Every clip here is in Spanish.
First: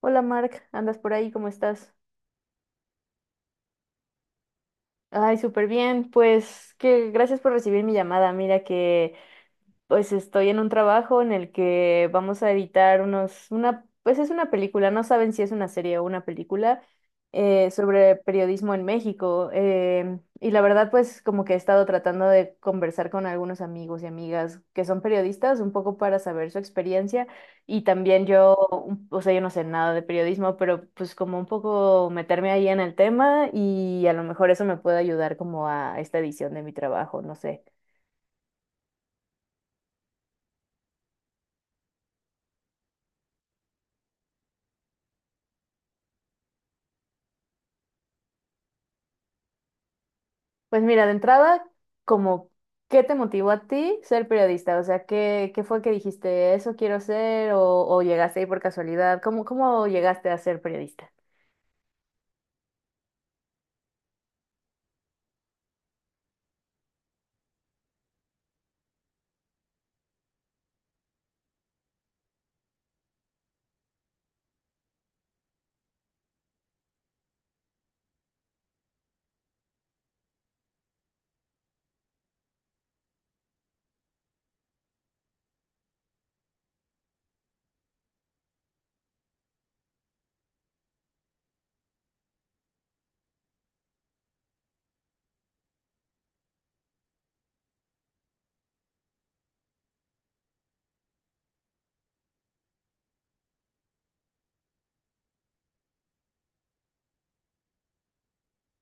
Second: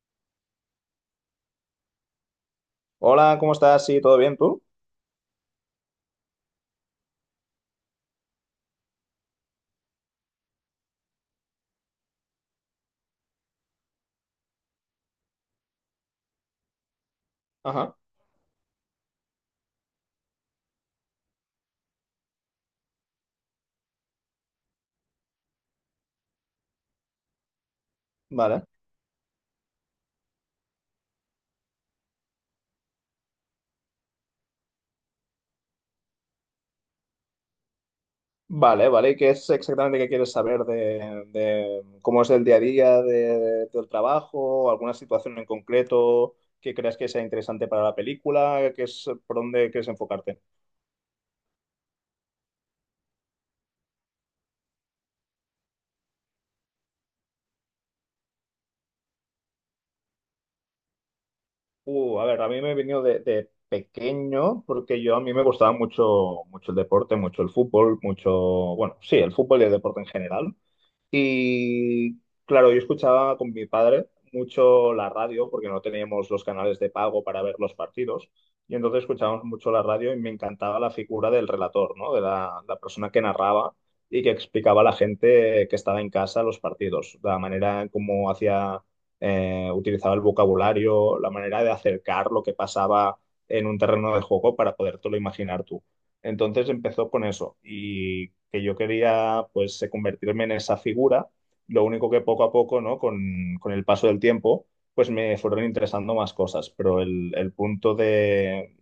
Hola Mark, ¿andas por ahí? ¿Cómo estás? Hola, ¿cómo estás? Sí, ¿todo bien tú? Ay, súper bien. Pues que gracias por recibir mi llamada. Mira que pues estoy en un trabajo en el que vamos a editar pues es una película, no saben si es una serie o una película Ajá. sobre periodismo en México. Y la verdad, pues como que he estado tratando de conversar con algunos amigos y amigas que son periodistas, un poco para saber su experiencia. Y también yo, Vale. Yo no sé nada de periodismo, pero pues como un poco meterme ahí en el tema y a lo mejor eso me puede ayudar como a esta edición de mi trabajo, no sé. Vale, vale. ¿Y qué es exactamente que quieres saber de cómo es el día a día del trabajo? ¿Alguna situación en concreto que creas que sea interesante para la película? ¿Qué es por dónde quieres enfocarte? Pues mira, de entrada, como, ¿qué te motivó a ti ser periodista? O sea, ¿qué fue que dijiste, eso quiero ser? O llegaste ahí por casualidad? ¿Cómo llegaste a ser periodista? A ver, a mí me he venido de pequeño porque yo a mí me gustaba mucho, mucho el deporte, mucho el fútbol, mucho, bueno, sí, el fútbol y el deporte en general. Y claro, yo escuchaba con mi padre mucho la radio, porque no teníamos los canales de pago para ver los partidos, y entonces escuchábamos mucho la radio y me encantaba la figura del relator, ¿no? De la persona que narraba y que explicaba a la gente que estaba en casa los partidos, la manera en cómo hacía, utilizaba el vocabulario, la manera de acercar lo que pasaba en un terreno de juego para podértelo imaginar tú. Entonces empezó con eso y que yo quería pues convertirme en esa figura, lo único que poco a poco, ¿no? Con el paso del tiempo, pues me fueron interesando más cosas, pero el punto de,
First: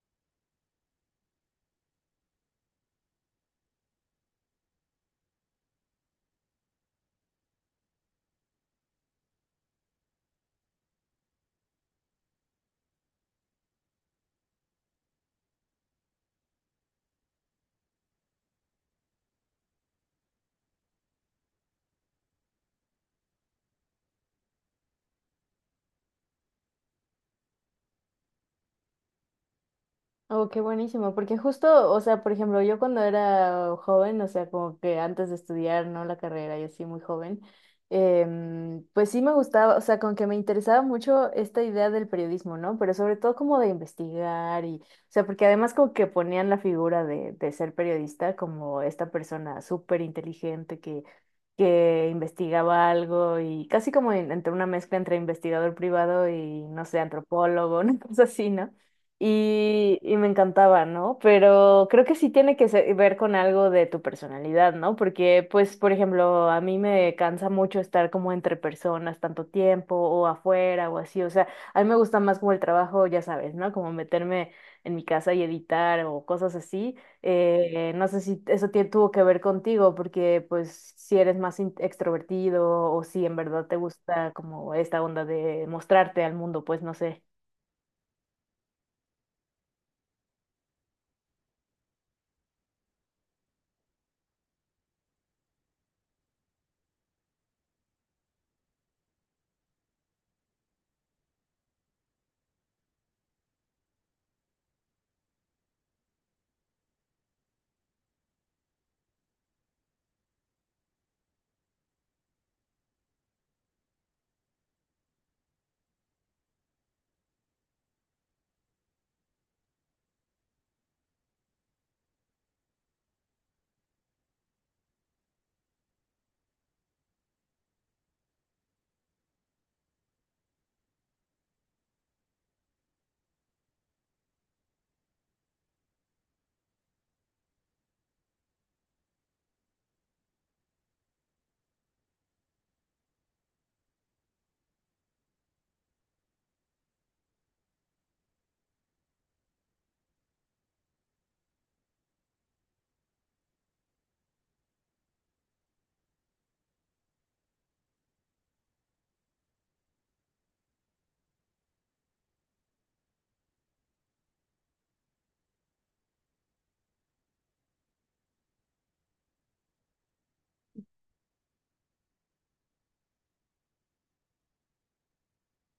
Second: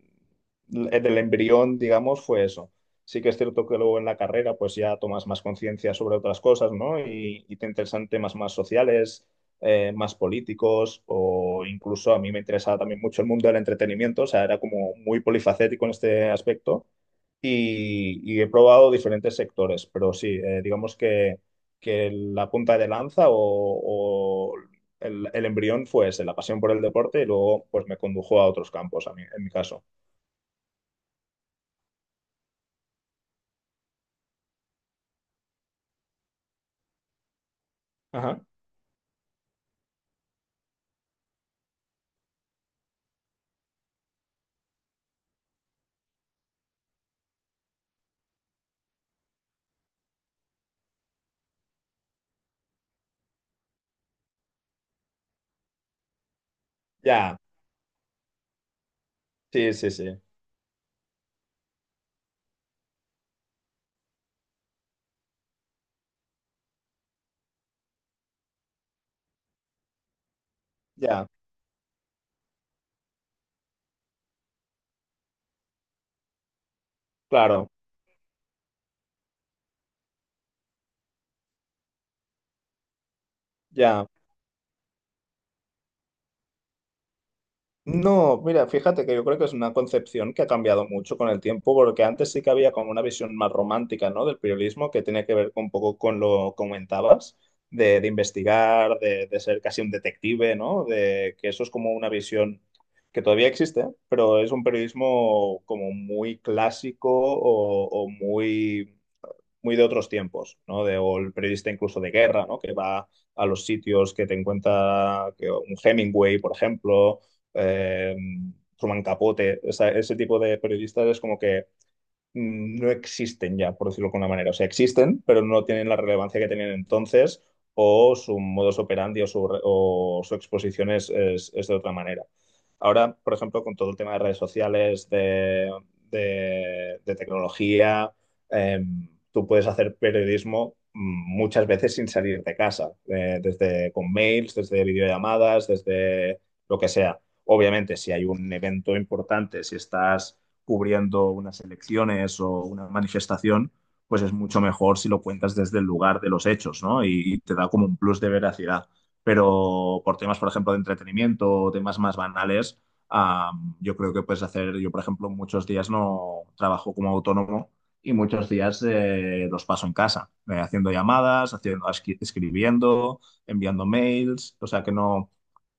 del embrión, digamos, fue eso. Sí que es cierto que luego en la carrera pues ya tomas más conciencia sobre otras cosas, ¿no? Y te interesan temas más sociales, más políticos o incluso a mí me interesaba también mucho el mundo del entretenimiento, o sea, era como muy polifacético en este aspecto y he probado diferentes sectores, pero sí, digamos que la punta de lanza o el embrión fue ese, la pasión por el deporte y luego pues me condujo a otros campos, a mí, en mi caso. Oh, qué buenísimo, porque justo, o sea, por ejemplo, yo cuando era joven, o sea, como que antes de estudiar, ¿no? La carrera, yo sí muy joven, Ajá. Pues sí me gustaba, o sea, con que me interesaba mucho esta idea del periodismo, ¿no? Pero sobre todo como de investigar porque además como que ponían la figura de ser periodista como esta persona súper inteligente que investigaba algo y casi como entre una mezcla entre investigador privado y, no sé, Ya, antropólogo, una cosa así, ¿no? sí, sí, Y, y sí, me encantaba, ¿no? Pero creo que sí tiene que ver con algo de tu personalidad, ¿no? Porque, pues, por ejemplo, a mí me cansa mucho estar como entre personas tanto tiempo o afuera o así, ya, o sea, a mí me gusta más como el trabajo, ya sabes, ¿no? Como meterme en mi casa y editar o cosas así. claro, No sé si eso tuvo que ver contigo, porque, pues, si eres más extrovertido o si en verdad te ya. gusta como esta onda de mostrarte al mundo, pues, no sé. No, mira, fíjate que yo creo que es una concepción que ha cambiado mucho con el tiempo, porque antes sí que había como una visión más romántica, ¿no? Del periodismo que tenía que ver con un poco con lo que comentabas, de investigar, de ser casi un detective, ¿no? De que eso es como una visión que todavía existe, pero es un periodismo como muy clásico o muy muy de otros tiempos, ¿no? De, o el periodista incluso de guerra, ¿no? Que va a los sitios que te encuentra que, un Hemingway, por ejemplo, eh, Truman Capote, ese tipo de periodistas es como que no existen ya, por decirlo de alguna manera. O sea, existen, pero no tienen la relevancia que tenían entonces o su modus operandi o su, o su exposición es, es de otra manera. Ahora, por ejemplo, con todo el tema de redes sociales, de, de tecnología, tú puedes hacer periodismo muchas veces sin salir de casa, desde con mails, desde videollamadas, desde lo que sea. Obviamente, si hay un evento importante, si estás cubriendo unas elecciones o una manifestación, pues es mucho mejor si lo cuentas desde el lugar de los hechos, ¿no? Y te da como un plus de veracidad. Pero por temas, por ejemplo, de entretenimiento o temas más banales, ah, yo creo que puedes hacer, yo por ejemplo, muchos días no trabajo como autónomo y muchos días los paso en casa, haciendo llamadas, haciendo, escribiendo, enviando mails, o sea que no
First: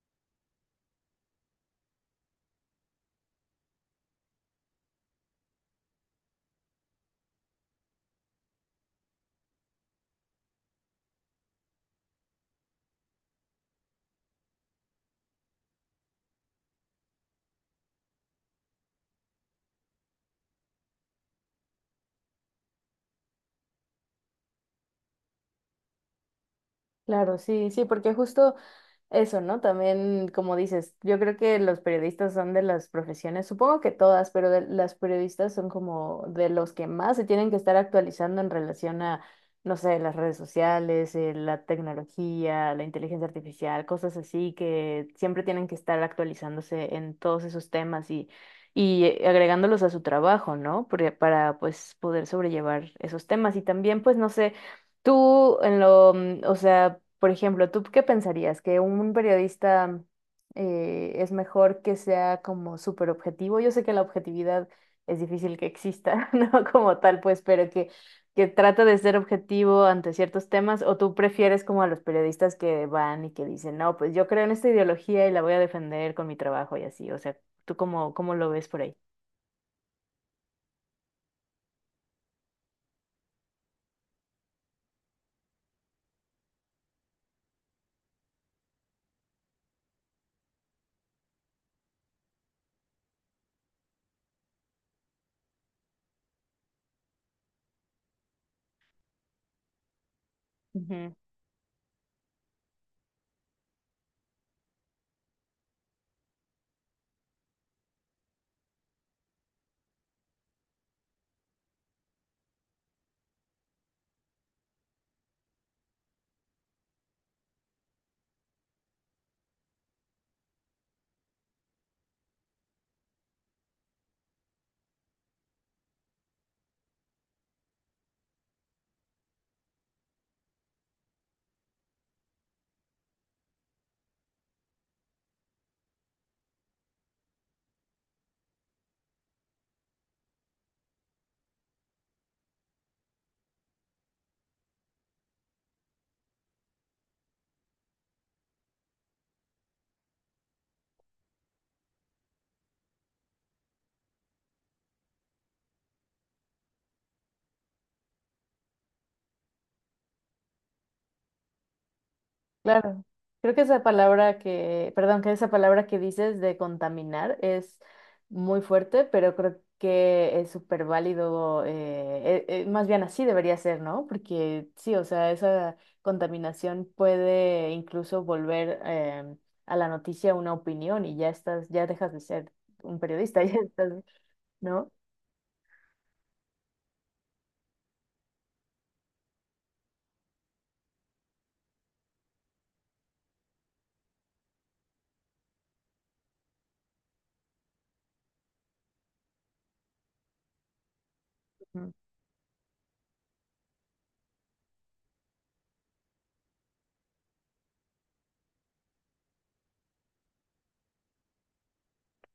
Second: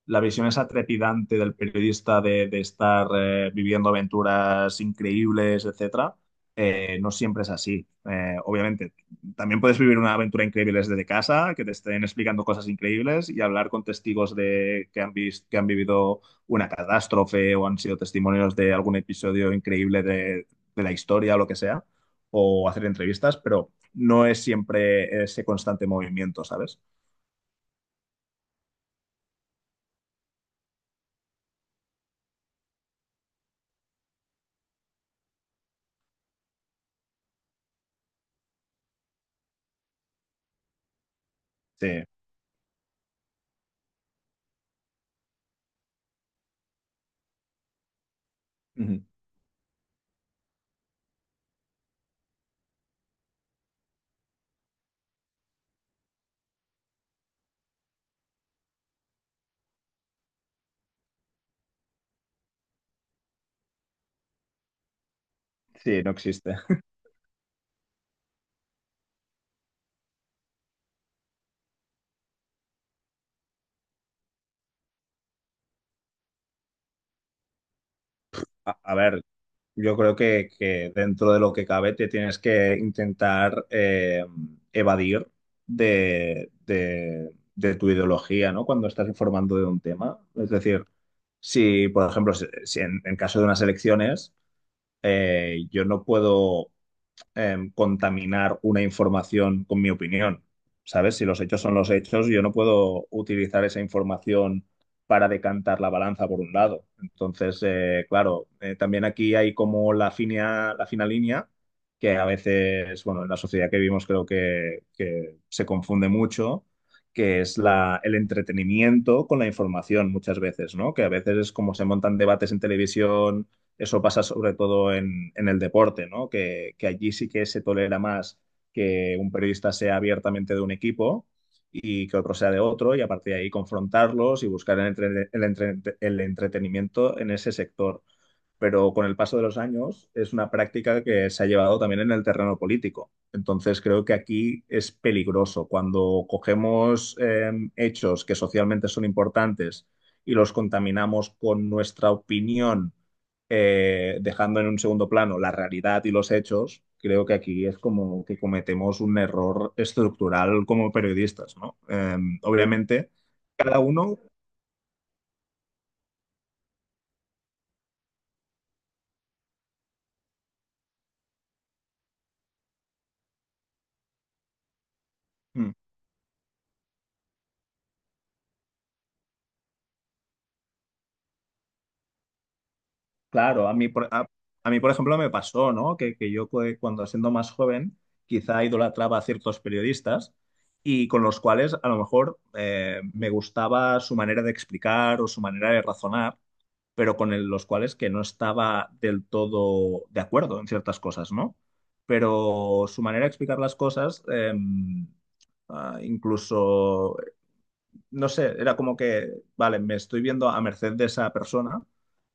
la visión esa trepidante del periodista de estar viviendo aventuras increíbles, etcétera, no siempre es así. Obviamente, también puedes vivir una aventura increíble desde casa, que te estén explicando cosas increíbles y hablar con testigos de que han visto, que han vivido una catástrofe o han sido testimonios de algún episodio increíble de la historia o lo que sea, o hacer entrevistas, pero no es siempre ese constante movimiento, ¿sabes? Claro, sí, sí, porque justo eso, ¿no? También, como dices, yo creo que los periodistas son de las profesiones, supongo que todas, pero de, las periodistas son como de los que más se tienen que estar actualizando en relación a, no sé, las redes sociales, la Sí. tecnología, la inteligencia artificial, cosas así que siempre tienen que estar actualizándose en todos esos temas y, Ujú. y agregándolos a su trabajo, ¿no? Porque- para, pues, poder sobrellevar esos temas y también, pues, no sé, tú en lo, o sea por ejemplo, ¿tú qué pensarías? ¿Que un periodista es mejor que sea como súper objetivo? Yo sé que la objetividad es difícil que Sí, no exista, ¿no? existe. Como tal, pues, pero que trata de ser objetivo ante ciertos temas, ¿o tú prefieres como a los periodistas que van y que dicen, no, pues yo creo en esta ideología y la voy a defender con mi trabajo y así? O sea, ¿tú cómo lo ves A, por ahí? a ver, yo creo que dentro de lo que cabe te tienes que intentar evadir de tu ideología, ¿no? Cuando estás informando de un tema. Es decir, si, por ejemplo, si en, en caso de unas elecciones, yo no puedo contaminar una información con mi opinión. ¿Sabes? Si los hechos son los hechos, yo no puedo utilizar esa información para decantar la balanza por un lado. Entonces, claro, también aquí hay como la fina línea, que a veces, bueno, en la sociedad que vivimos creo que se confunde mucho, que es la, el entretenimiento con la información muchas veces, ¿no? Que a veces es como se montan debates en televisión, eso pasa sobre todo en el deporte, ¿no? Que allí sí que se tolera más que un periodista sea abiertamente de un equipo y que otro sea de otro, y a partir de ahí confrontarlos y buscar el entretenimiento en ese sector, pero con el paso de los años es una práctica que se ha llevado también en el terreno político. Entonces creo que aquí es peligroso cuando cogemos hechos que socialmente son importantes y los contaminamos con nuestra opinión, dejando en un segundo plano la realidad y los hechos. Creo que aquí es como que cometemos un error estructural como periodistas, ¿no? Claro, Obviamente, creo que cada esa uno... palabra que, perdón, que esa palabra que dices de contaminar es muy fuerte, pero creo que es súper válido, más bien así debería ser, ¿no? Porque sí, o sea, hmm, esa contaminación puede incluso volver a la noticia una opinión y ya estás, ya dejas de ser un periodista, ya claro, estás, a mí, ¿no? por ejemplo, me pasó, ¿no? Que yo cuando siendo más joven, quizá idolatraba a ciertos periodistas y con los cuales a lo mejor me gustaba su manera de explicar o su manera de razonar, pero con los cuales que no estaba del todo de acuerdo en ciertas cosas, ¿no? Ujú. Pero su manera de explicar las cosas, incluso no sé, era como que, vale, me estoy viendo a merced de esa persona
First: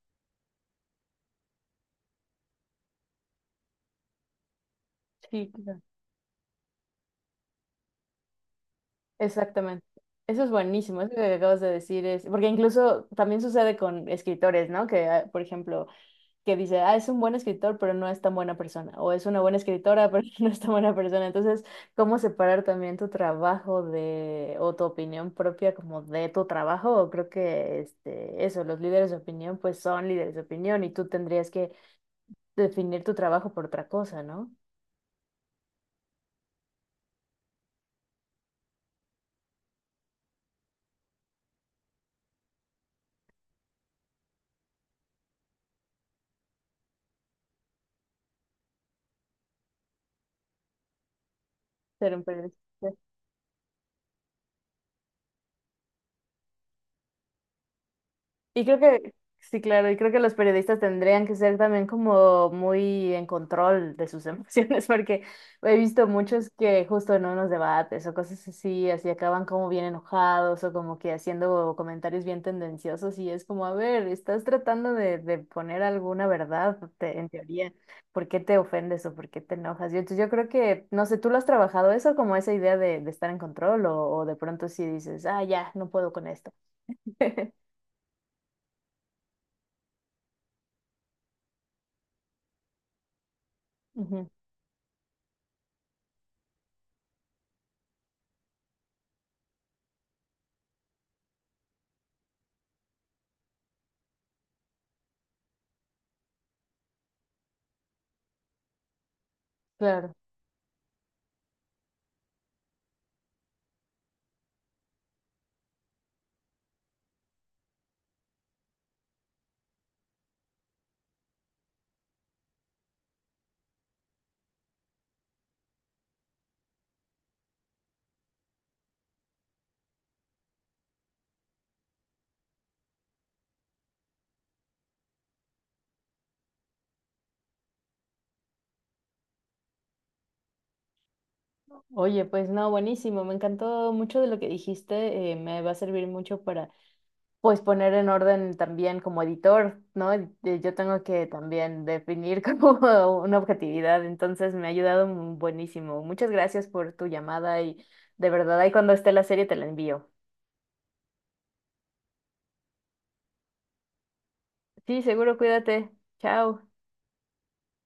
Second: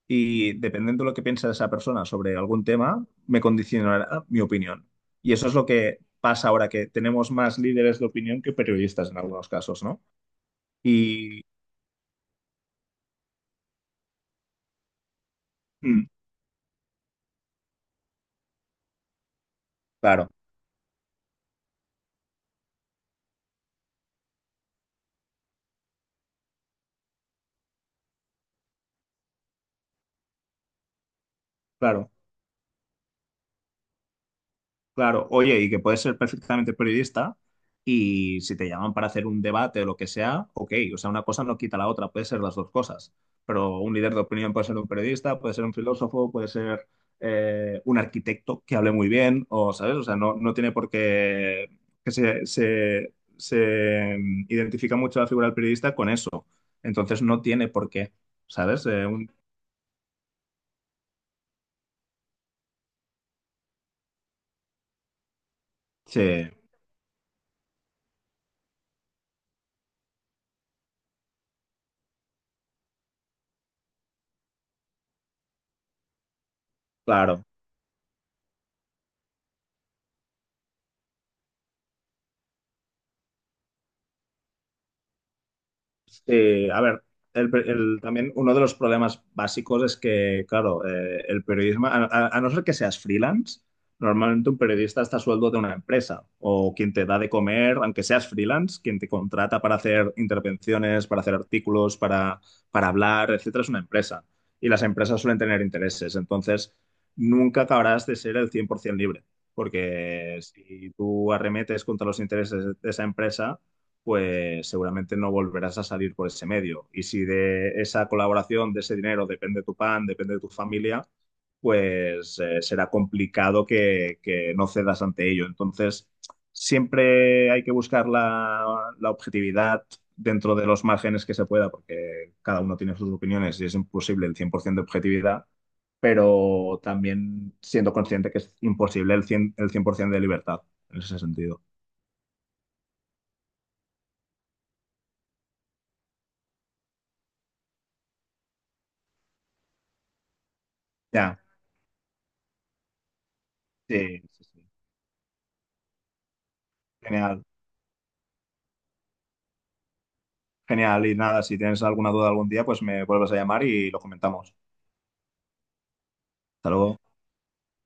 y dependiendo de lo que piensa esa persona sobre algún tema, me condicionará mi opinión. Y eso Sí, es lo claro. que pasa ahora, que tenemos más líderes de opinión que periodistas en algunos casos, Exactamente. ¿no? Eso es buenísimo, eso que Y acabas de decir es, porque incluso también sucede con escritores, ¿no? Que, ah, por ejemplo, mm, que dice, ah, es un buen escritor, pero no es tan buena persona, o es una buena escritora, pero claro, no es tan buena persona. Entonces, ¿cómo separar también tu trabajo de, o tu opinión propia como de tu trabajo? Creo que, este, eso, los líderes de opinión, pues son líderes de opinión y tú tendrías que claro. definir tu trabajo por otra cosa, ¿no? Claro, oye, y que puedes ser perfectamente periodista y si te llaman para hacer un debate o lo que sea, ok, o sea, una cosa no quita la otra, puede ser las dos cosas, pero un líder de opinión puede ser un periodista, puede ser un filósofo, puede ser un arquitecto que hable muy bien, o, ¿sabes? O sea, no, no tiene por qué que Ser un periodista. Se identifica mucho la figura del periodista con eso, entonces no tiene por qué, Y creo ¿sabes? Que, sí, claro, y creo que los periodistas tendrían que ser también como muy en control de sus emociones, porque he visto Sí, muchos que justo en unos debates o cosas así, así acaban como bien enojados o como que haciendo comentarios bien tendenciosos y es como, a ver, estás tratando de poner alguna verdad en claro. teoría, ¿por qué te ofendes o por qué te enojas? Yo, entonces yo creo que, no sé, ¿tú lo has trabajado eso como esa idea de estar en control o de pronto sí dices, ah, ya, no puedo con esto? Sí, a ver, también uno de los problemas básicos es que, claro, el periodismo, a no ser que seas freelance, Ujú, normalmente un periodista está a sueldo de una empresa o quien te da de comer, aunque seas freelance, quien te contrata para hacer intervenciones, para hacer artículos, para hablar, etcétera, es una empresa. Y las empresas suelen tener intereses, entonces nunca acabarás de ser el 100% libre, claro. porque si tú arremetes contra los intereses de esa empresa pues seguramente no volverás a salir por ese medio. Y si de esa colaboración, de ese dinero, depende tu pan, depende de tu familia, pues será complicado que no cedas ante ello. Entonces, siempre hay que buscar la objetividad dentro de los márgenes que se pueda, porque cada uno tiene sus opiniones y es imposible el 100% de objetividad, pero también siendo consciente que es imposible el 100%, el 100% de libertad en ese sentido. Oye, pues no, buenísimo, me encantó mucho de lo que dijiste, me va a servir mucho para pues poner en orden también como editor, ¿no? Y yo tengo que Ya, también definir como una objetividad, sí, sí, entonces sí. me ha ayudado buenísimo. Muchas gracias por tu Genial. llamada y de verdad ahí cuando esté la serie te la envío. Genial, y nada, si tienes alguna duda algún día, pues me vuelves a llamar y lo comentamos. Sí, seguro, cuídate. Chao. Hasta luego.